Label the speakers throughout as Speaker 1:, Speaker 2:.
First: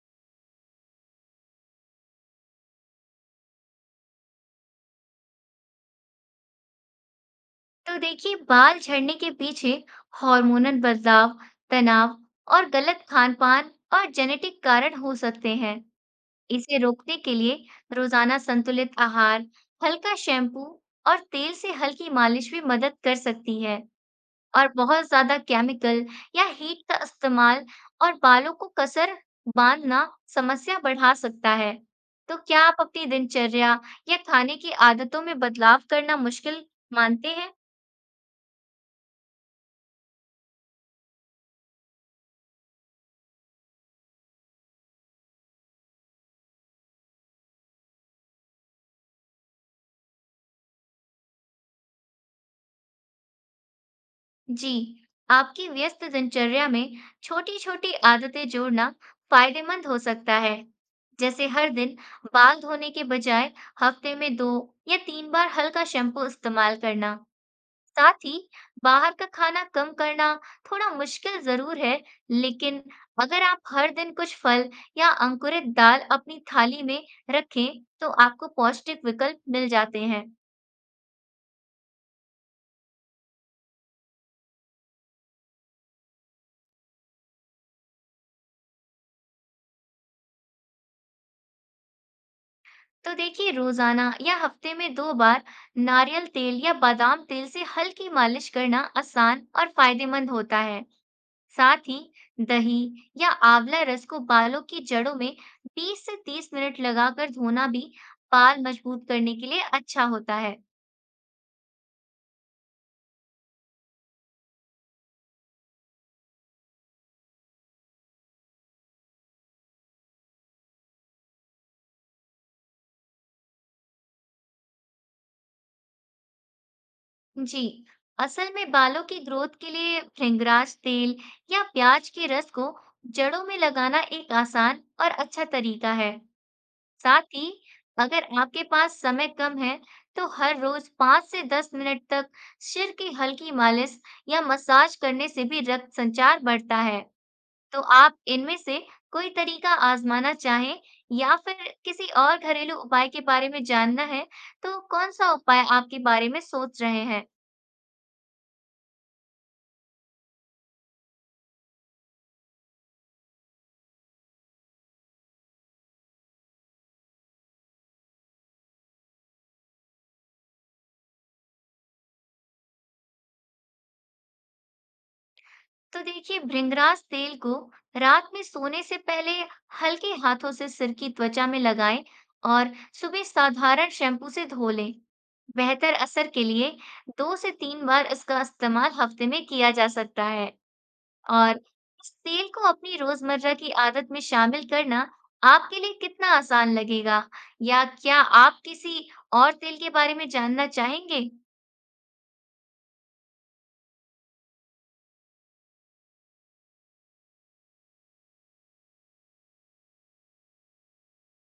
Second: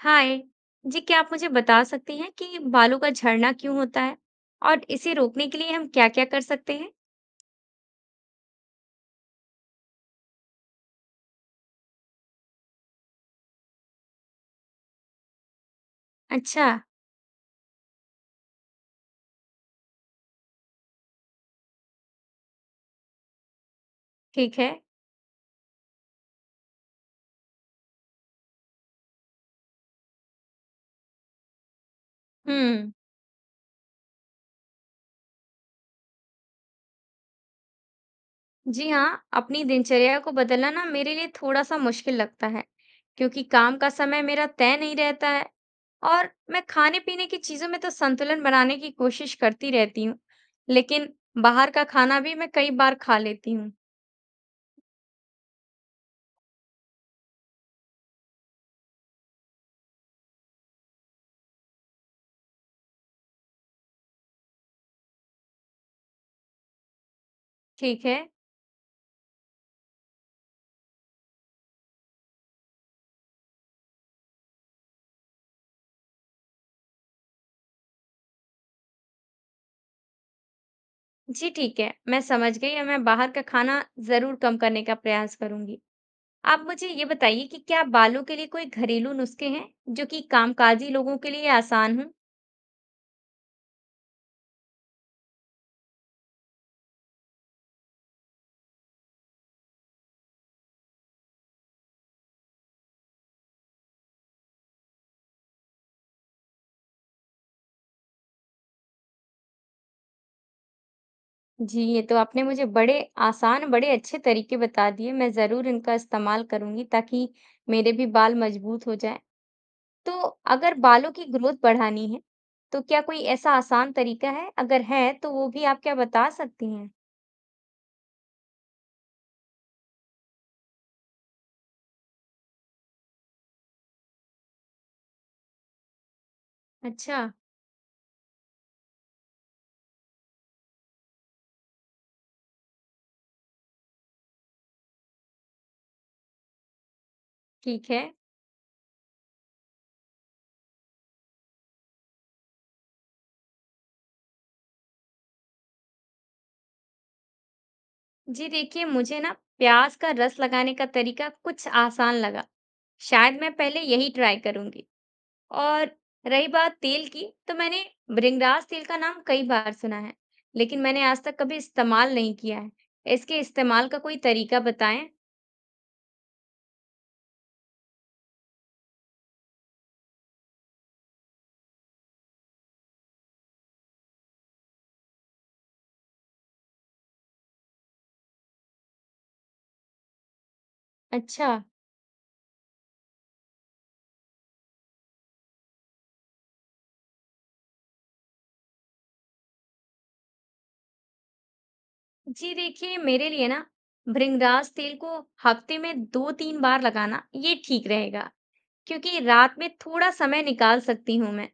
Speaker 1: हाय जी। क्या आप मुझे बता सकती हैं कि बालों का झड़ना क्यों होता है और इसे रोकने के लिए हम क्या-क्या कर सकते हैं।
Speaker 2: तो देखिए बाल झड़ने के पीछे हार्मोनल बदलाव, तनाव और गलत खानपान और जेनेटिक कारण हो सकते हैं।
Speaker 1: अच्छा।
Speaker 2: इसे रोकने के लिए रोजाना संतुलित आहार, हल्का शैम्पू और तेल से हल्की मालिश भी मदद कर सकती है।
Speaker 1: ठीक
Speaker 2: और
Speaker 1: है।
Speaker 2: बहुत ज्यादा केमिकल या हीट का इस्तेमाल और बालों को कसर बांधना समस्या बढ़ा सकता है। तो क्या आप
Speaker 1: हम्म।
Speaker 2: अपनी दिनचर्या या खाने की आदतों में बदलाव करना मुश्किल मानते हैं?
Speaker 1: जी हाँ, अपनी दिनचर्या को बदलना ना मेरे लिए थोड़ा सा मुश्किल लगता है, क्योंकि काम का समय मेरा तय नहीं रहता है और मैं खाने पीने की चीजों में तो संतुलन बनाने की कोशिश करती रहती हूँ, लेकिन बाहर का खाना भी मैं कई बार खा लेती हूँ।
Speaker 2: जी, आपकी व्यस्त दिनचर्या में छोटी-छोटी आदतें जोड़ना फायदेमंद हो सकता है। जैसे हर दिन बाल धोने के बजाय हफ्ते में 2 या 3 बार हल्का शैम्पू इस्तेमाल करना।
Speaker 1: ठीक है।
Speaker 2: साथ ही बाहर का खाना कम करना थोड़ा मुश्किल ज़रूर है, लेकिन अगर आप हर दिन कुछ फल या अंकुरित दाल अपनी थाली में रखें, तो आपको पौष्टिक विकल्प मिल जाते हैं।
Speaker 1: जी ठीक है, मैं समझ गई और मैं बाहर का खाना ज़रूर कम करने का प्रयास करूंगी। आप मुझे ये बताइए कि क्या बालों के लिए कोई घरेलू नुस्खे हैं जो कि कामकाजी लोगों के लिए आसान हों?
Speaker 2: तो देखिए रोजाना या हफ्ते में दो बार नारियल तेल या बादाम तेल से हल्की मालिश करना आसान और फायदेमंद होता है। साथ ही दही या आंवला रस को बालों की जड़ों में 20 से 30 मिनट लगाकर धोना भी बाल मजबूत करने के लिए अच्छा होता है।
Speaker 1: जी, ये तो आपने मुझे बड़े आसान, बड़े अच्छे तरीके बता दिए। मैं ज़रूर इनका इस्तेमाल करूंगी ताकि मेरे भी बाल मजबूत हो जाएं। तो अगर बालों की ग्रोथ बढ़ानी है, तो क्या कोई ऐसा आसान तरीका है? अगर है, तो वो भी आप क्या बता सकती हैं?
Speaker 2: जी, असल में बालों की ग्रोथ के लिए भृंगराज तेल या प्याज के रस को जड़ों में लगाना एक आसान और अच्छा तरीका है।
Speaker 1: अच्छा,
Speaker 2: साथ ही अगर आपके पास समय कम है, तो हर रोज 5 से 10 मिनट तक सिर की हल्की मालिश या मसाज करने से भी रक्त संचार बढ़ता है। तो
Speaker 1: ठीक है।
Speaker 2: आप इनमें से कोई तरीका आजमाना चाहें या फिर किसी और घरेलू उपाय के बारे में जानना है, तो कौन सा उपाय आपके बारे में सोच रहे हैं?
Speaker 1: जी देखिए, मुझे ना प्याज का रस लगाने का तरीका कुछ आसान लगा। शायद मैं पहले यही ट्राई करूंगी। और रही बात तेल की, तो मैंने भृंगराज तेल का नाम कई बार सुना है, लेकिन मैंने आज तक कभी इस्तेमाल नहीं किया है। इसके इस्तेमाल का कोई तरीका बताएं।
Speaker 2: तो देखिए भृंगराज तेल को रात में सोने से पहले हल्के हाथों से सिर की त्वचा में लगाएं और सुबह साधारण शैम्पू से धो लें। बेहतर असर के लिए दो से तीन बार इसका इस्तेमाल हफ्ते में किया जा सकता है।
Speaker 1: अच्छा।
Speaker 2: और इस तेल को अपनी रोजमर्रा की आदत में शामिल करना आपके लिए कितना आसान लगेगा, या क्या आप किसी और तेल के बारे में जानना चाहेंगे?
Speaker 1: जी देखिए, मेरे लिए ना भृंगराज तेल को हफ्ते में दो तीन बार लगाना ये ठीक रहेगा, क्योंकि रात में थोड़ा समय निकाल सकती हूँ मैं।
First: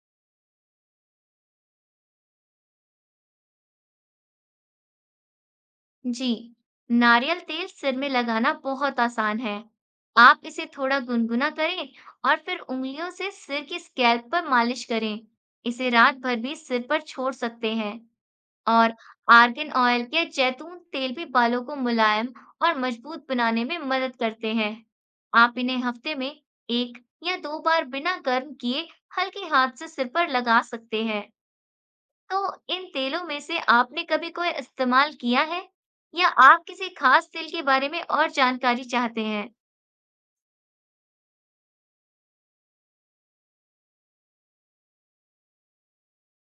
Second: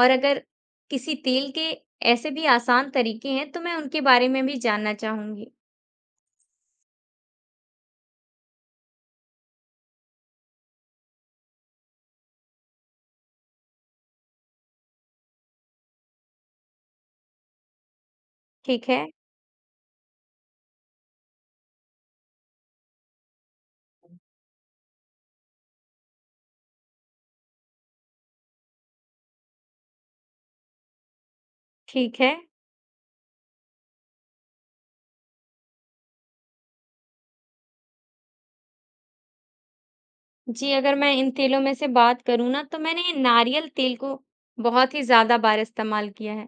Speaker 1: और अगर किसी तेल के ऐसे भी आसान तरीके हैं तो मैं उनके बारे में भी जानना चाहूंगी।
Speaker 2: जी, नारियल तेल सिर में लगाना बहुत आसान है। आप इसे थोड़ा गुनगुना करें और फिर उंगलियों से सिर की स्कैल्प पर मालिश करें। इसे रात भर भी सिर पर छोड़ सकते हैं।
Speaker 1: ठीक
Speaker 2: और
Speaker 1: है,
Speaker 2: आर्गन ऑयल या जैतून तेल भी बालों को मुलायम और मजबूत बनाने में मदद करते हैं। आप इन्हें हफ्ते में एक या दो बार बिना गर्म किए हल्के हाथ से सिर पर लगा सकते हैं।
Speaker 1: ठीक है।
Speaker 2: तो इन तेलों में से आपने कभी कोई इस्तेमाल किया है, या आप किसी खास तेल के बारे में और जानकारी चाहते हैं?
Speaker 1: जी, अगर मैं इन तेलों में से बात करूँ ना, तो मैंने नारियल तेल को बहुत ही ज़्यादा बार इस्तेमाल किया है।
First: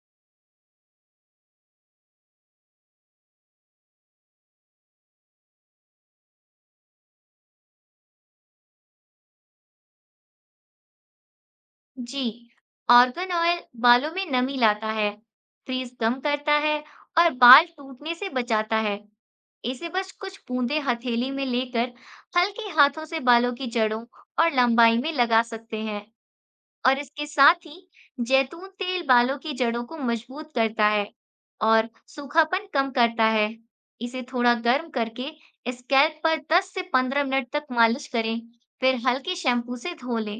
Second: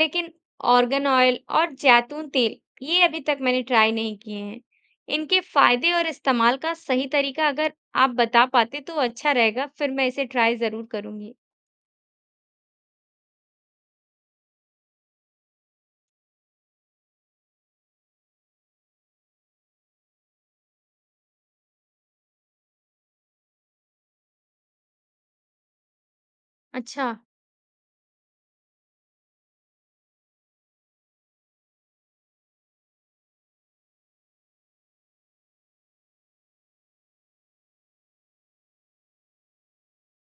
Speaker 1: लेकिन ऑर्गन ऑयल और जैतून तेल ये अभी तक मैंने ट्राई नहीं किए हैं। इनके फायदे और इस्तेमाल का सही तरीका अगर आप बता पाते तो अच्छा रहेगा, फिर मैं इसे ट्राई ज़रूर करूंगी।
Speaker 2: जी, ऑर्गन ऑयल बालों में नमी लाता है, फ्रीज कम करता है और बाल टूटने से बचाता है। इसे बस कुछ बूंदें हथेली में लेकर हल्के हाथों से बालों की जड़ों और लंबाई में लगा सकते हैं। और
Speaker 1: अच्छा,
Speaker 2: इसके साथ ही जैतून तेल बालों की जड़ों को मजबूत करता है और सूखापन कम करता है। इसे थोड़ा गर्म करके स्कैल्प पर 10 से 15 मिनट तक मालिश करें, फिर हल्के शैम्पू से धो लें।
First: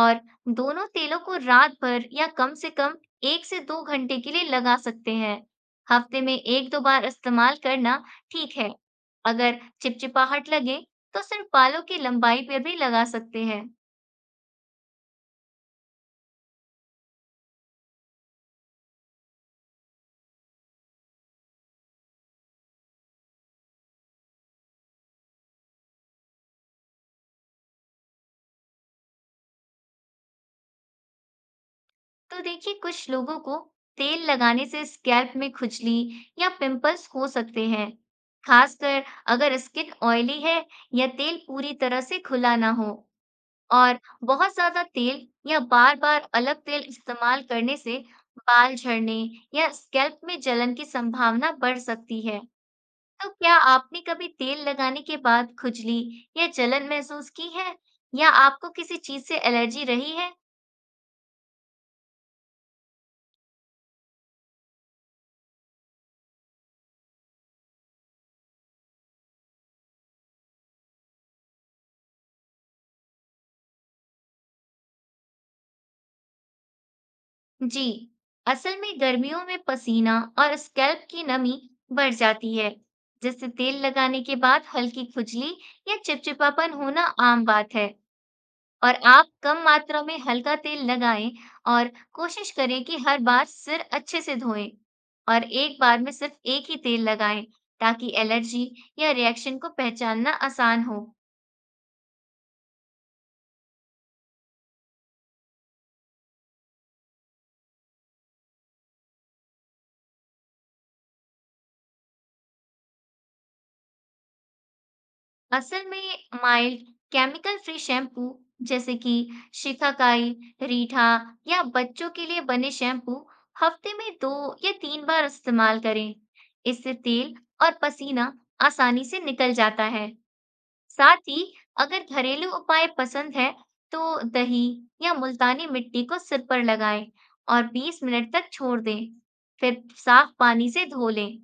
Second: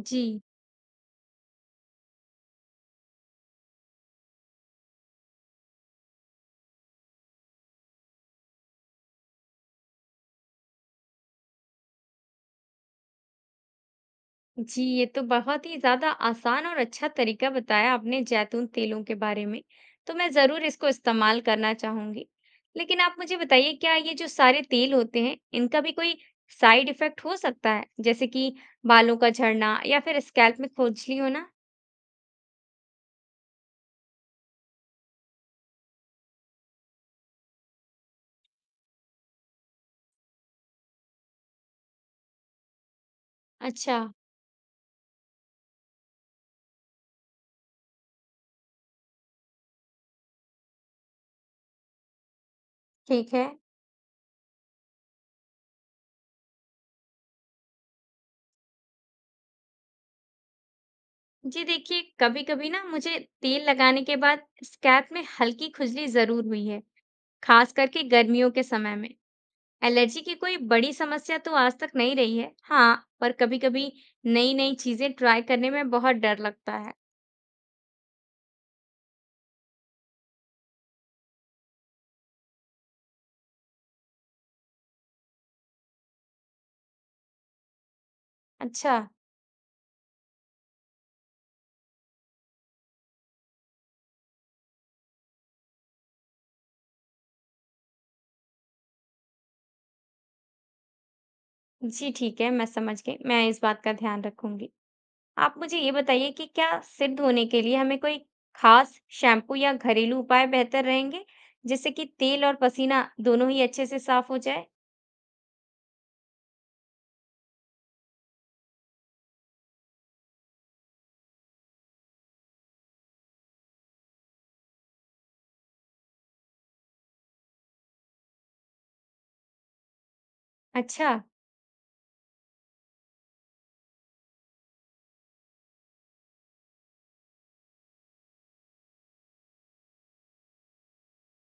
Speaker 2: और
Speaker 1: जी।
Speaker 2: दोनों तेलों को रात भर या कम से कम एक से दो घंटे के लिए लगा सकते हैं। हफ्ते में एक दो बार इस्तेमाल करना ठीक है। अगर चिपचिपाहट लगे तो सिर्फ बालों की लंबाई पर भी लगा सकते हैं।
Speaker 1: जी, ये तो बहुत ही ज़्यादा आसान और अच्छा तरीका बताया आपने जैतून तेलों के बारे में, तो मैं ज़रूर इसको इस्तेमाल करना चाहूँगी। लेकिन आप मुझे बताइए, क्या ये जो सारे तेल होते हैं, इनका भी कोई साइड इफ़ेक्ट हो सकता है? जैसे कि बालों का झड़ना या फिर स्कैल्प में खुजली होना?
Speaker 2: तो देखिए कुछ लोगों को तेल लगाने से स्कैल्प में खुजली या पिंपल्स हो सकते हैं, खासकर अगर स्किन ऑयली है या तेल पूरी तरह से खुला ना हो। और
Speaker 1: अच्छा,
Speaker 2: बहुत ज्यादा तेल या बार-बार अलग तेल इस्तेमाल करने से बाल झड़ने या स्कैल्प में जलन की संभावना बढ़ सकती है। तो
Speaker 1: ठीक है।
Speaker 2: क्या आपने कभी तेल लगाने के बाद खुजली या जलन महसूस की है, या आपको किसी चीज से एलर्जी रही है?
Speaker 1: जी देखिए, कभी-कभी ना मुझे तेल लगाने के बाद स्कैल्प में हल्की खुजली ज़रूर हुई है, खास करके गर्मियों के समय में। एलर्जी की कोई बड़ी समस्या तो आज तक नहीं रही है। हाँ, पर कभी-कभी नई नई चीजें ट्राई करने में बहुत डर लगता है।
Speaker 2: जी, असल में गर्मियों में पसीना और स्कैल्प की नमी बढ़ जाती है, जिससे तेल लगाने के बाद हल्की खुजली या चिपचिपापन होना आम बात है।
Speaker 1: अच्छा।
Speaker 2: और आप कम मात्रा में हल्का तेल लगाएं और कोशिश करें कि हर बार सिर अच्छे से धोएं और एक बार में सिर्फ एक ही तेल लगाएं, ताकि एलर्जी या रिएक्शन को पहचानना आसान हो।
Speaker 1: जी ठीक है, मैं समझ गई। मैं इस बात का ध्यान रखूंगी। आप मुझे ये बताइए कि क्या सिर धोने के लिए हमें कोई खास शैम्पू या घरेलू उपाय बेहतर रहेंगे, जिससे कि तेल और पसीना दोनों ही अच्छे से साफ हो जाए।
Speaker 2: असल में माइल्ड केमिकल फ्री शैम्पू जैसे कि शिकाकाई, रीठा या बच्चों के लिए बने शैम्पू हफ्ते में दो या तीन बार इस्तेमाल करें। इससे तेल और पसीना आसानी से निकल जाता है।
Speaker 1: अच्छा।
Speaker 2: साथ ही अगर घरेलू उपाय पसंद है तो दही या मुल्तानी मिट्टी को सिर पर लगाएं और 20 मिनट तक छोड़ दें। फिर साफ पानी से धो लें।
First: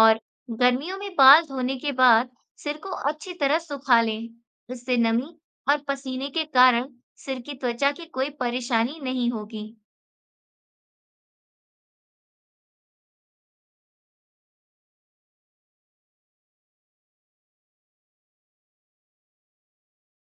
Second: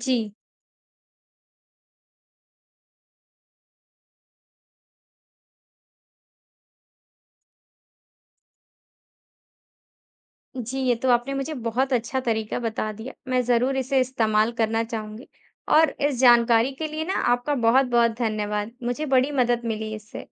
Speaker 1: जी।
Speaker 2: और गर्मियों में बाल धोने के बाद सिर को अच्छी तरह सुखा लें। इससे नमी और पसीने के कारण सिर की त्वचा की कोई परेशानी नहीं होगी।
Speaker 1: जी, ये तो आपने मुझे बहुत अच्छा तरीका बता दिया। मैं ज़रूर इसे इस्तेमाल करना चाहूँगी और इस जानकारी के लिए ना आपका बहुत-बहुत धन्यवाद। मुझे बड़ी मदद मिली इससे।